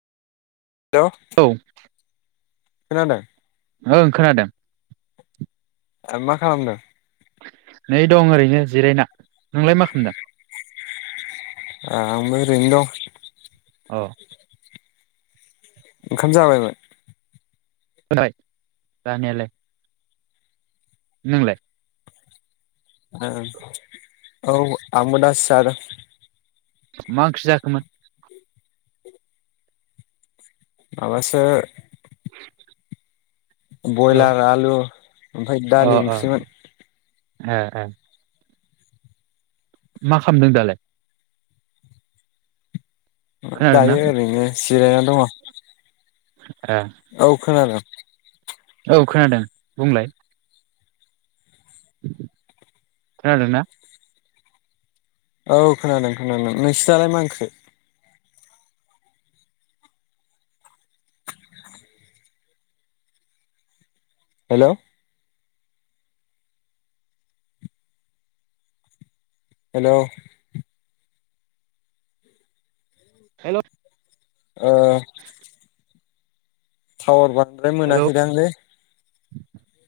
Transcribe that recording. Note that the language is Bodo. हेल औ खोनादों ओं खोनादों मा खालामदों? नै दं ओरैनो जिरायना नोंलाय मा खालामदो? आ आंबो ओरैनो दं। औ ओंखाम जाबायमोन? जाबाय जानायालाय नोंलाय? ओ ओ औ आंबो दास जादों। मा ओंख्रि जाखोमोन? माबासो अ बयलार आलु ओमफाय अ दालि अ ओंख्रिमोन। ए ए मा खामदों दालाय? खोनादोंना दायो ओरैनो जिरायनानै दङ। ए औ खानादों। औ खोनादों बुंलाय। खोनादों ना? औ खोनादों खोनादों नोंसोर नालाय मा ओंख्रि? हेल' हेल' हेल' ओ थावार बारा [unintelligible] हेल' मोनाखैदांलै